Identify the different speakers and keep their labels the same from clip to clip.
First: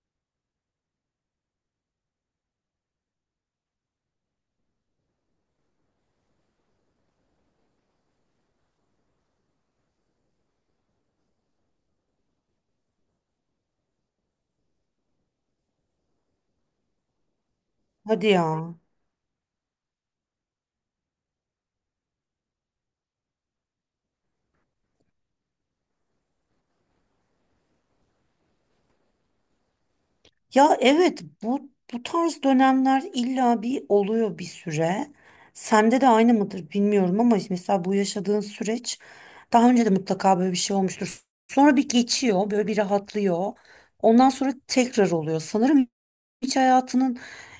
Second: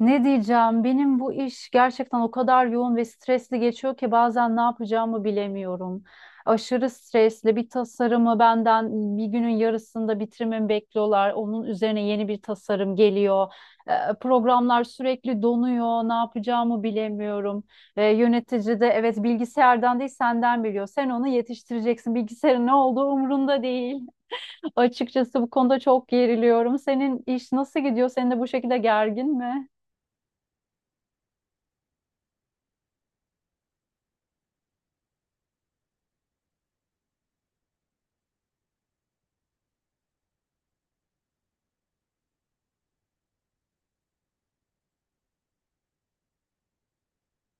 Speaker 1: Ne diyeceğim? Benim bu iş gerçekten o kadar yoğun ve stresli geçiyor ki bazen ne yapacağımı bilemiyorum. Aşırı stresli bir tasarımı benden bir günün yarısında bitirmemi bekliyorlar. Onun üzerine yeni bir tasarım geliyor. Programlar sürekli donuyor. Ne yapacağımı bilemiyorum.
Speaker 2: Hadi ya.
Speaker 1: Yönetici de evet bilgisayardan değil senden biliyor. Sen onu yetiştireceksin. Bilgisayarın ne olduğu umurunda değil. Açıkçası bu konuda çok geriliyorum. Senin iş nasıl gidiyor? Senin de bu şekilde gergin mi?
Speaker 2: Ya evet bu tarz dönemler illa bir oluyor bir süre. Sende de aynı mıdır bilmiyorum ama mesela bu yaşadığın süreç daha önce de mutlaka böyle bir şey olmuştur. Sonra bir geçiyor, böyle bir rahatlıyor. Ondan sonra tekrar oluyor. Sanırım hiç hayatının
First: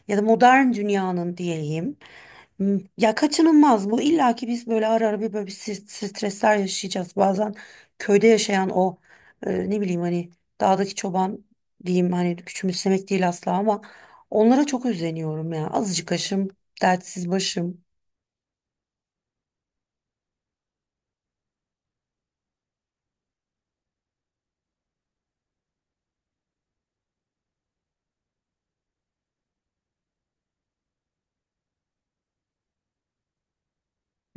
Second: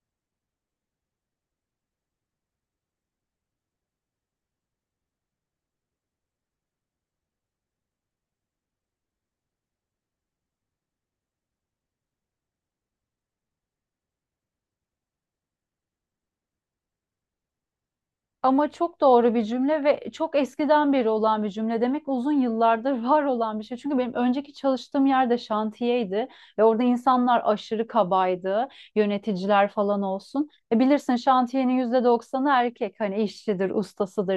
Speaker 2: ya da modern dünyanın diyeyim. Hmm. Ya kaçınılmaz bu. İlla ki biz böyle ara ara bir böyle bir stresler yaşayacağız. Bazen köyde yaşayan o, ne bileyim, hani dağdaki çoban diyeyim, hani küçümsemek değil asla ama onlara çok özleniyorum ya. Azıcık aşım, dertsiz başım.
Speaker 1: Ama çok doğru bir cümle ve çok eskiden beri olan bir cümle demek uzun yıllardır var olan bir şey. Çünkü benim önceki çalıştığım yerde şantiyeydi ve orada insanlar aşırı kabaydı, yöneticiler falan olsun. E bilirsin şantiyenin %90'ı erkek hani işçidir,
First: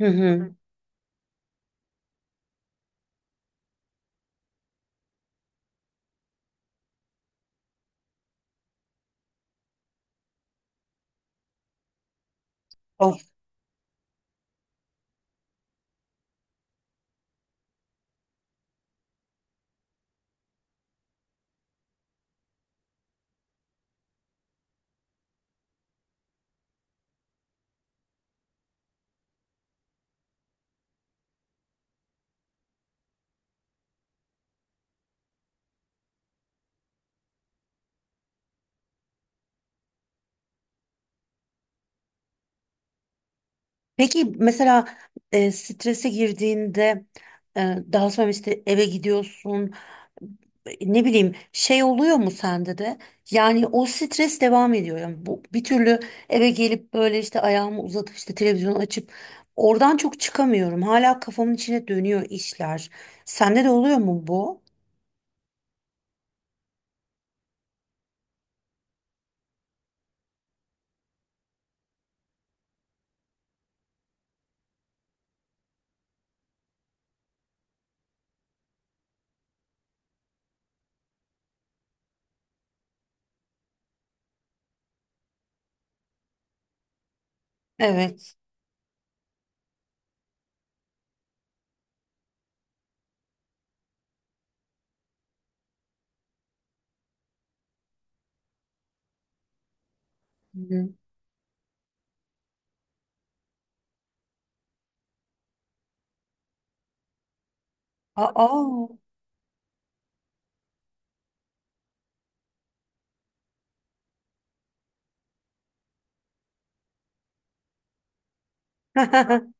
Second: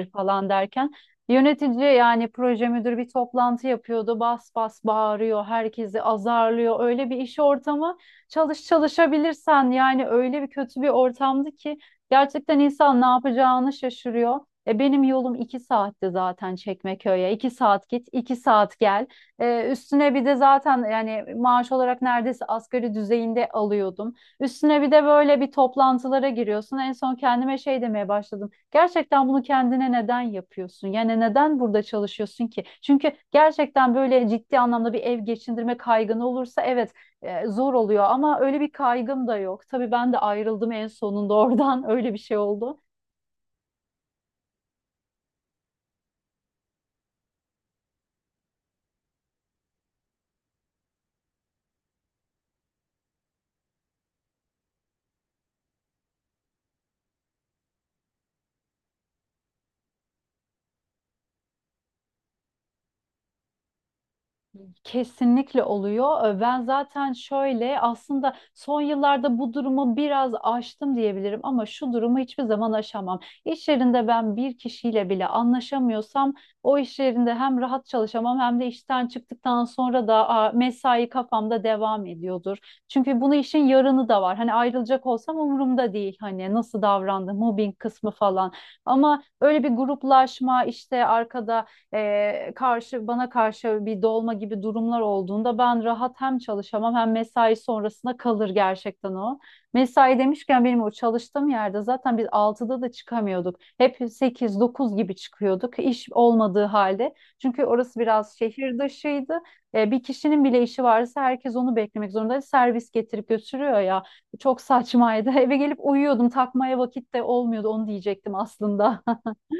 Speaker 2: Hı
Speaker 1: falan
Speaker 2: hı.
Speaker 1: derken yönetici yani proje müdürü bir toplantı yapıyordu. Bas bas bağırıyor, herkesi azarlıyor. Öyle bir iş ortamı çalışabilirsen yani öyle bir kötü bir ortamdı ki gerçekten insan ne
Speaker 2: Of.
Speaker 1: yapacağını şaşırıyor. E benim yolum iki saatti zaten Çekmeköy'e. İki saat git, iki saat gel. Üstüne bir de zaten yani maaş olarak neredeyse asgari düzeyinde alıyordum. Üstüne bir de böyle bir toplantılara giriyorsun. En son kendime şey demeye başladım. Gerçekten bunu kendine neden yapıyorsun? Yani neden burada çalışıyorsun ki? Çünkü gerçekten böyle ciddi anlamda bir ev geçindirme kaygını olursa evet, zor oluyor ama öyle bir kaygım da yok. Tabii ben de ayrıldım en sonunda oradan öyle bir şey oldu.
Speaker 2: Peki mesela strese girdiğinde, daha sonra işte eve gidiyorsun, ne bileyim, şey oluyor mu sende de? Yani o stres devam ediyor, yani bu bir türlü eve gelip böyle işte ayağımı uzatıp işte televizyonu açıp oradan çok çıkamıyorum, hala kafamın içine dönüyor işler. Sende de oluyor mu bu?
Speaker 1: Kesinlikle oluyor. Ben zaten şöyle aslında son yıllarda bu durumu biraz aştım diyebilirim ama şu durumu hiçbir zaman aşamam. İş yerinde ben bir kişiyle bile anlaşamıyorsam o iş yerinde hem rahat çalışamam hem de işten çıktıktan sonra da mesai kafamda devam ediyordur. Çünkü bunu işin yarını da var. Hani ayrılacak olsam umurumda değil. Hani nasıl davrandı, mobbing kısmı
Speaker 2: Evet.
Speaker 1: falan. Ama öyle bir gruplaşma işte arkada e, karşı bana karşı bir dolma gibi durumlar olduğunda ben rahat hem çalışamam hem mesai sonrasına kalır gerçekten o. Mesai demişken benim
Speaker 2: Hı.
Speaker 1: o çalıştığım yerde zaten biz altıda da çıkamıyorduk. Hep sekiz dokuz gibi çıkıyorduk iş olmadığı halde. Çünkü orası biraz şehir
Speaker 2: Aa.
Speaker 1: dışıydı. Bir kişinin bile işi varsa herkes onu beklemek zorunda. Servis getirip götürüyor ya. Çok saçmaydı. Eve gelip uyuyordum. Takmaya vakit de olmuyordu. Onu diyecektim aslında.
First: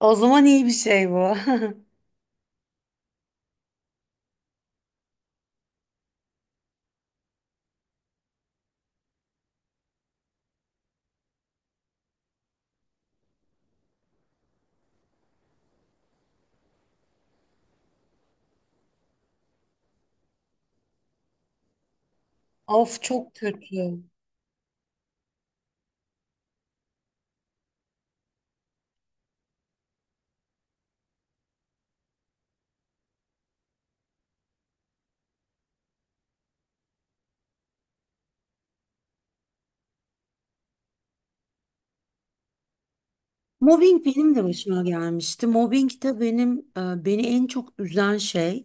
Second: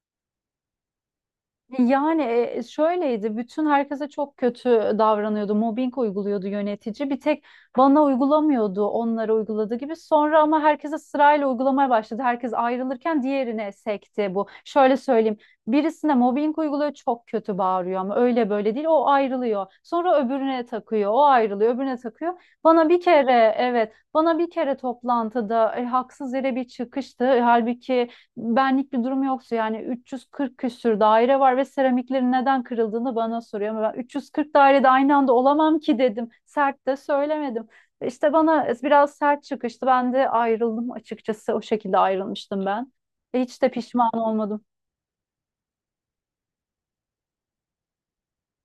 Speaker 2: O zaman iyi bir şey bu.
Speaker 1: Yani şöyleydi, bütün herkese çok kötü davranıyordu, mobbing uyguluyordu yönetici. Bir tek bana uygulamıyordu, onlara uyguladığı gibi. Sonra ama herkese sırayla uygulamaya başladı. Herkes ayrılırken diğerine sekti bu. Şöyle söyleyeyim, birisine mobbing uyguluyor, çok kötü bağırıyor ama öyle böyle değil, o ayrılıyor. Sonra öbürüne takıyor, o ayrılıyor, öbürüne takıyor. Bana bir
Speaker 2: Of, çok
Speaker 1: kere, evet,
Speaker 2: kötü.
Speaker 1: bana bir kere toplantıda haksız yere bir çıkıştı. Halbuki benlik bir durum yoksa yani 340 küsür daire var ve seramiklerin neden kırıldığını bana soruyor. Ama ben 340 dairede aynı anda olamam ki dedim. Sert de söylemedim. İşte bana biraz sert çıkıştı. Ben de ayrıldım açıkçası. O şekilde ayrılmıştım ben. Hiç de
Speaker 2: Mobbing
Speaker 1: pişman
Speaker 2: benim de
Speaker 1: olmadım.
Speaker 2: başıma gelmişti. Mobbing de benim beni en çok üzen şey.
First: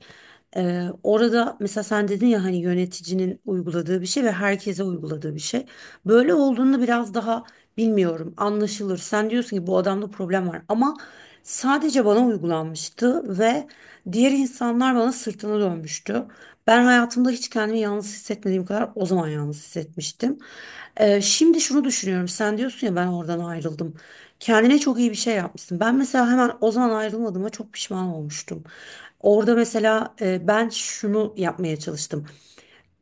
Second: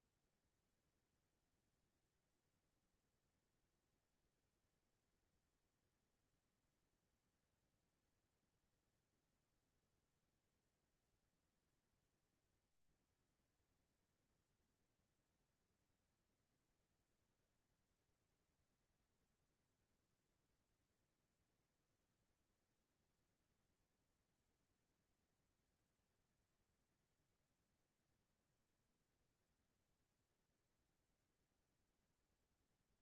Speaker 2: E, orada mesela sen dedin ya, hani yöneticinin uyguladığı bir şey ve herkese uyguladığı bir şey. Böyle olduğunda biraz daha, bilmiyorum, anlaşılır. Sen diyorsun ki bu adamda problem var, ama sadece bana uygulanmıştı ve diğer insanlar bana sırtını dönmüştü. Ben hayatımda hiç kendimi yalnız hissetmediğim kadar o zaman yalnız hissetmiştim. E, şimdi şunu düşünüyorum. Sen diyorsun ya ben oradan ayrıldım. Kendine çok iyi bir şey yapmışsın. Ben mesela hemen o zaman ayrılmadığıma çok pişman olmuştum. Orada mesela ben şunu yapmaya çalıştım:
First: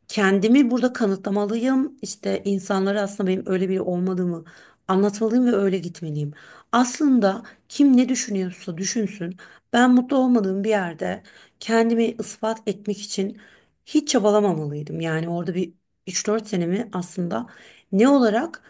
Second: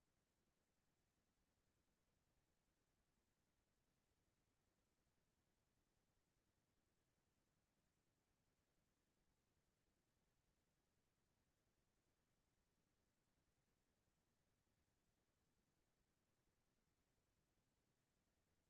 Speaker 2: kendimi burada kanıtlamalıyım. İşte insanlara aslında benim öyle biri olmadığımı anlatmalıyım ve öyle gitmeliyim. Aslında kim ne düşünüyorsa düşünsün. Ben mutlu olmadığım bir yerde kendimi ispat etmek için hiç çabalamamalıydım. Yani orada bir üç dört senemi aslında ne olarak,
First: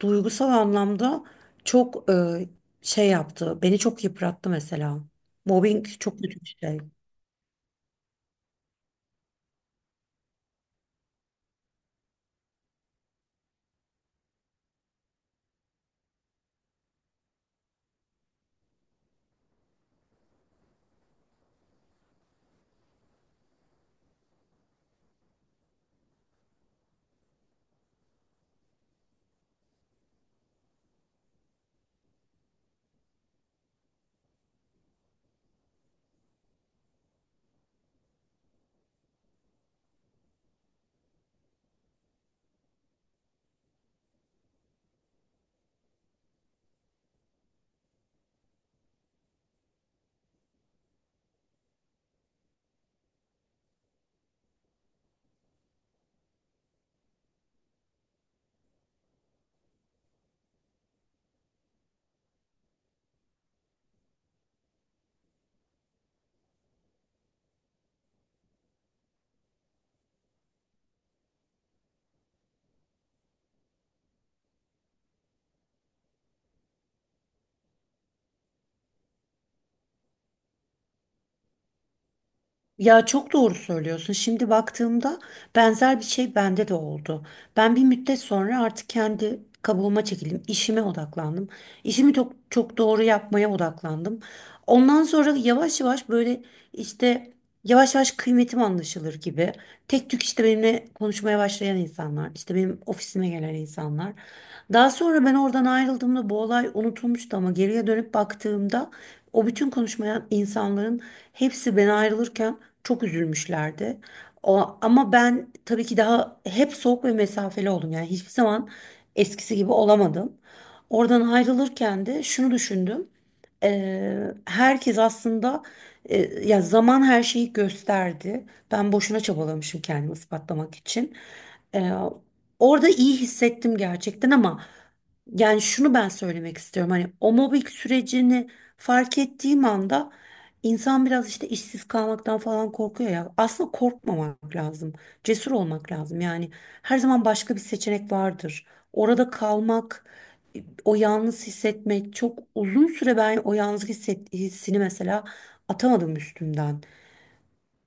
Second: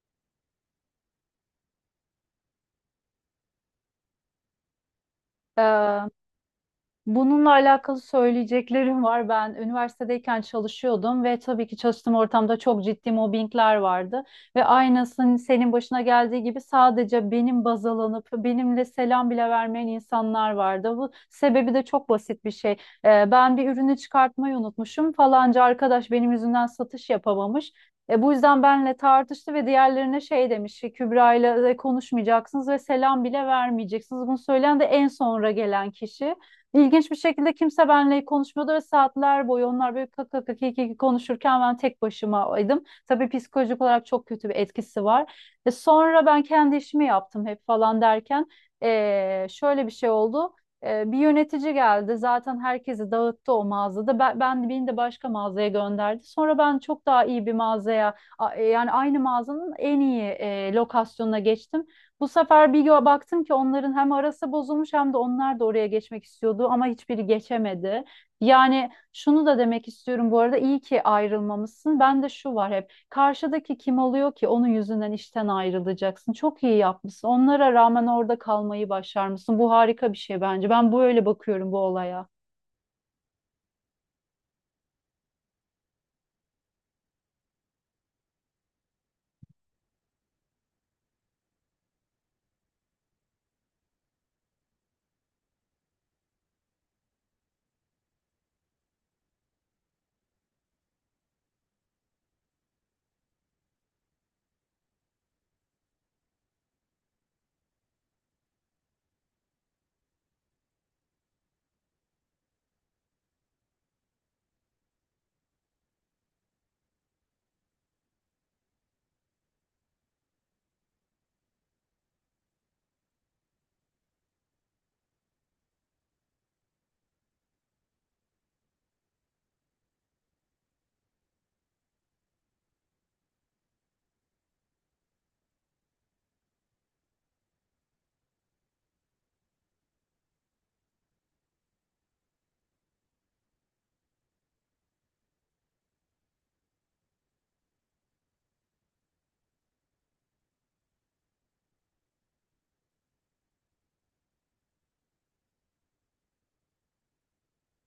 Speaker 2: duygusal anlamda, çok şey yaptı. Beni çok yıprattı mesela. Mobbing
Speaker 1: Ee,
Speaker 2: çok kötü bir şey.
Speaker 1: Bununla alakalı söyleyeceklerim var. Ben üniversitedeyken çalışıyordum ve tabii ki çalıştığım ortamda çok ciddi mobbingler vardı. Ve aynısının senin başına geldiği gibi sadece benim baz alınıp benimle selam bile vermeyen insanlar vardı. Bu sebebi de çok basit bir şey. Ben bir ürünü çıkartmayı unutmuşum. Falanca arkadaş benim yüzümden satış yapamamış. Bu yüzden benle tartıştı ve diğerlerine şey demiş, Kübra ile konuşmayacaksınız ve selam bile vermeyeceksiniz. Bunu söyleyen de en sonra gelen kişi. İlginç bir şekilde kimse benimle konuşmuyordu ve saatler boyu onlar böyle kak kak kak kik konuşurken ben tek başımaydım. Tabii psikolojik olarak çok kötü bir etkisi var. E sonra ben kendi işimi yaptım hep falan derken şöyle bir şey oldu. Bir yönetici geldi zaten herkesi dağıttı o mağazada. Ben, beni de başka mağazaya gönderdi. Sonra ben çok daha iyi bir mağazaya yani aynı mağazanın en iyi lokasyonuna geçtim. Bu sefer baktım ki onların hem arası bozulmuş hem de onlar da oraya geçmek istiyordu ama hiçbiri geçemedi. Yani şunu da demek istiyorum bu arada iyi ki ayrılmamışsın. Ben de şu var hep karşıdaki kim oluyor ki onun yüzünden işten ayrılacaksın. Çok iyi yapmışsın. Onlara rağmen orada kalmayı başarmışsın. Bu harika bir şey bence. Ben böyle bakıyorum bu olaya.
Speaker 2: Ya çok doğru söylüyorsun. Şimdi baktığımda benzer bir şey bende de oldu. Ben bir müddet sonra artık kendi kabuğuma çekildim. İşime odaklandım. İşimi çok çok doğru yapmaya odaklandım. Ondan sonra yavaş yavaş böyle, işte, yavaş yavaş kıymetim anlaşılır gibi. Tek tük işte benimle konuşmaya başlayan insanlar, işte benim ofisime gelen insanlar. Daha sonra ben oradan ayrıldığımda bu olay unutulmuştu, ama geriye dönüp baktığımda o bütün konuşmayan insanların hepsi ben ayrılırken çok üzülmüşlerdi. O, ama ben tabii ki daha hep soğuk ve mesafeli oldum. Yani hiçbir zaman eskisi gibi olamadım. Oradan ayrılırken de şunu düşündüm. Herkes aslında, ya, zaman her şeyi gösterdi. Ben boşuna çabalamışım kendimi ispatlamak için. Eee, Orada iyi hissettim gerçekten, ama yani şunu ben söylemek istiyorum. Hani o mobbing sürecini fark ettiğim anda, İnsan biraz işte işsiz kalmaktan falan korkuyor ya. Aslında korkmamak lazım. Cesur olmak lazım. Yani her zaman başka bir seçenek vardır. Orada kalmak, o yalnız hissetmek, çok uzun süre ben o hissini mesela atamadım üstümden.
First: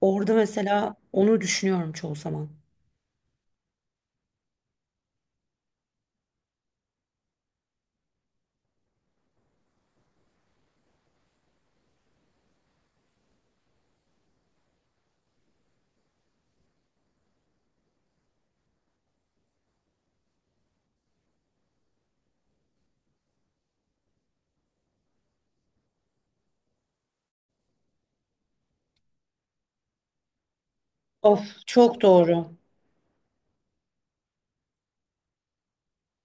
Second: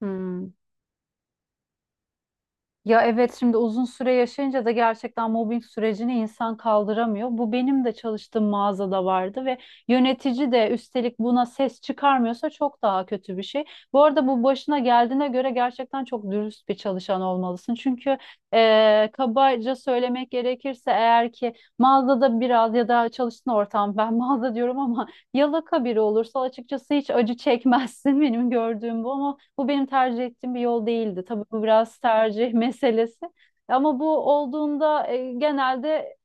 Speaker 2: Orada
Speaker 1: Hmm.
Speaker 2: mesela onu düşünüyorum çoğu zaman.
Speaker 1: Ya evet şimdi uzun süre yaşayınca da gerçekten mobbing sürecini insan kaldıramıyor. Bu benim de çalıştığım mağazada vardı ve yönetici de üstelik buna ses çıkarmıyorsa çok daha kötü bir şey. Bu arada bu başına geldiğine göre gerçekten çok dürüst bir çalışan olmalısın. Çünkü kabaca söylemek gerekirse eğer ki mağazada biraz ya da çalıştığın ortam ben mağaza diyorum ama yalaka biri olursa açıkçası hiç acı çekmezsin benim gördüğüm bu ama bu benim tercih ettiğim bir yol değildi. Tabii
Speaker 2: Of,
Speaker 1: bu biraz
Speaker 2: çok
Speaker 1: tercih
Speaker 2: doğru.
Speaker 1: meselesi ama bu olduğunda genelde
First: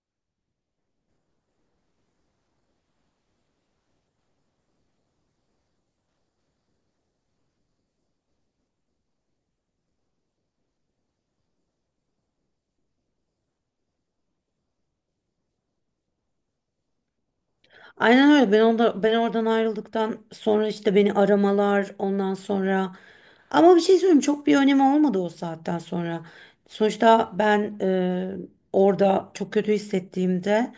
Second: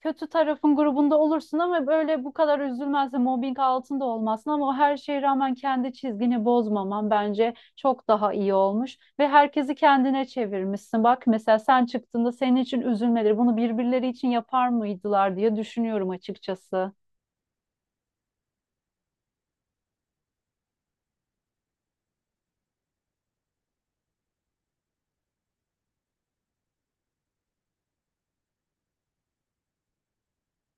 Speaker 1: kötü tarafın grubunda olursun ama böyle bu kadar üzülmezsin, mobbing altında olmazsın ama o her şeye rağmen kendi çizgini bozmaman bence çok daha iyi olmuş ve herkesi kendine çevirmişsin. Bak mesela sen çıktığında senin için üzülmeleri bunu birbirleri için yapar mıydılar diye düşünüyorum açıkçası.
Speaker 2: Aynen öyle. Ben ben oradan ayrıldıktan sonra işte beni aramalar ondan sonra, ama bir şey söyleyeyim, çok bir önemi olmadı o saatten sonra. Sonuçta ben, orada çok kötü hissettiğimde,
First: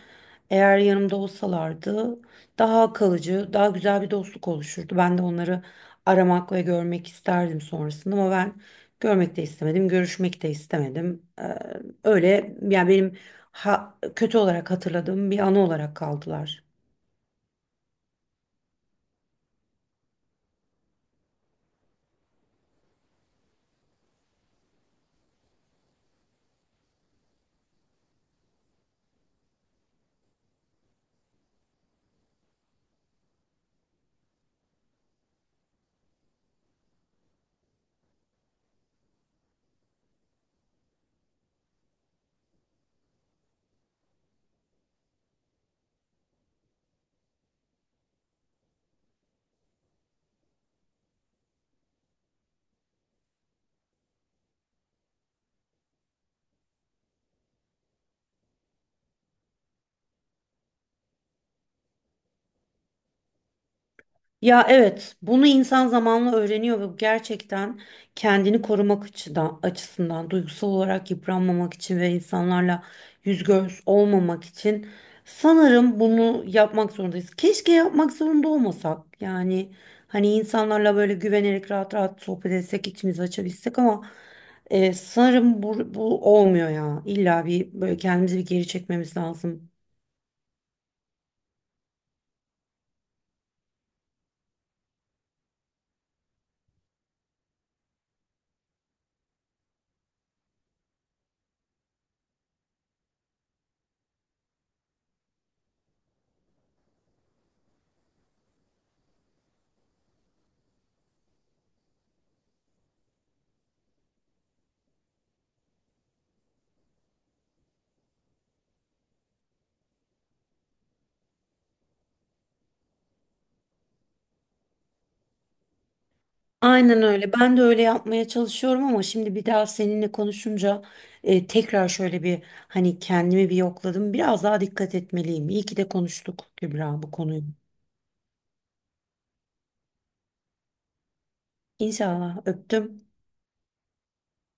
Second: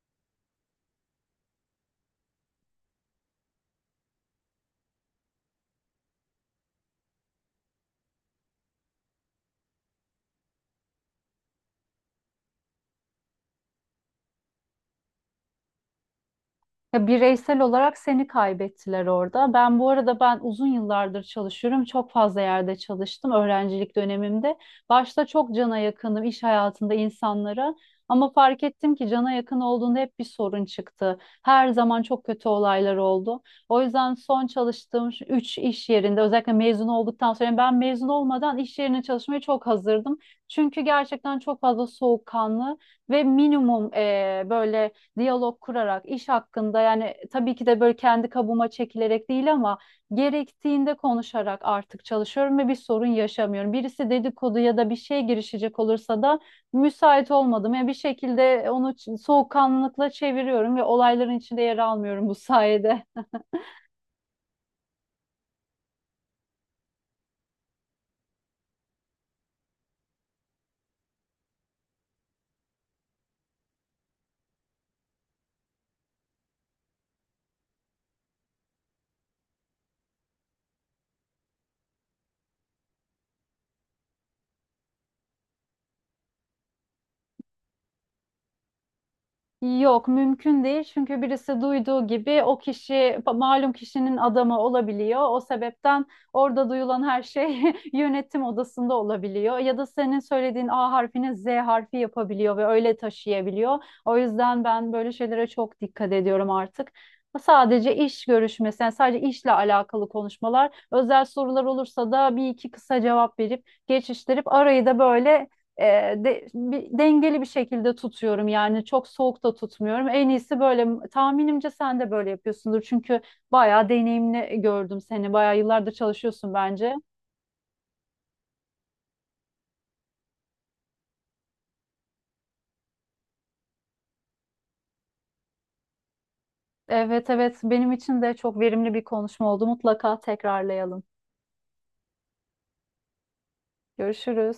Speaker 2: eğer yanımda olsalardı daha kalıcı, daha güzel bir dostluk oluşurdu. Ben de onları aramak ve görmek isterdim sonrasında, ama ben görmek de istemedim, görüşmek de istemedim. E, öyle, yani benim kötü olarak hatırladığım bir anı olarak kaldılar.
Speaker 1: Ya bireysel olarak seni kaybettiler orada. Ben bu arada uzun yıllardır çalışıyorum. Çok fazla yerde çalıştım öğrencilik dönemimde. Başta çok cana yakınım iş hayatında insanlara. Ama fark ettim ki cana yakın olduğunda hep bir sorun çıktı. Her zaman çok kötü olaylar oldu. O yüzden son çalıştığım şu 3 iş yerinde özellikle mezun olduktan sonra yani ben mezun olmadan iş yerine çalışmaya çok hazırdım. Çünkü gerçekten çok fazla soğukkanlı ve minimum böyle diyalog kurarak iş hakkında yani tabii ki de böyle kendi kabuğuma çekilerek değil ama gerektiğinde konuşarak artık çalışıyorum ve bir sorun yaşamıyorum. Birisi dedikodu ya da bir şey girişecek olursa da müsait olmadım. Yani bir şekilde soğukkanlılıkla çeviriyorum ve olayların içinde yer almıyorum bu sayede.
Speaker 2: Ya evet, bunu insan zamanla öğreniyor ve bu gerçekten kendini korumak açısından, duygusal olarak yıpranmamak için ve insanlarla yüz göz olmamak için sanırım bunu yapmak zorundayız. Keşke yapmak zorunda olmasak. Yani hani insanlarla böyle güvenerek rahat rahat sohbet etsek, içimizi açabilsek ama, sanırım bu olmuyor ya. İlla bir böyle kendimizi bir geri çekmemiz lazım.
Speaker 1: Yok mümkün değil çünkü birisi duyduğu gibi o kişi malum kişinin adamı olabiliyor. O sebepten orada duyulan her şey yönetim odasında olabiliyor. Ya da senin söylediğin A harfini Z harfi yapabiliyor ve öyle taşıyabiliyor. O yüzden ben böyle şeylere çok dikkat ediyorum artık. Sadece iş görüşmesi, yani sadece işle alakalı konuşmalar, özel sorular olursa da bir iki kısa cevap verip geçiştirip arayı da böyle e, dengeli bir şekilde tutuyorum yani çok soğuk da tutmuyorum. En iyisi böyle tahminimce sen de böyle yapıyorsundur çünkü bayağı deneyimli gördüm seni bayağı yıllardır çalışıyorsun bence.
Speaker 2: Aynen öyle. Ben de öyle yapmaya çalışıyorum, ama şimdi bir daha seninle konuşunca tekrar şöyle bir, hani, kendimi bir yokladım. Biraz daha dikkat etmeliyim. İyi ki de konuştuk Kübra bu
Speaker 1: Evet,
Speaker 2: konuyu.
Speaker 1: evet, benim için de çok verimli bir konuşma oldu mutlaka tekrarlayalım.
Speaker 2: İnşallah, öptüm.
Speaker 1: Görüşürüz.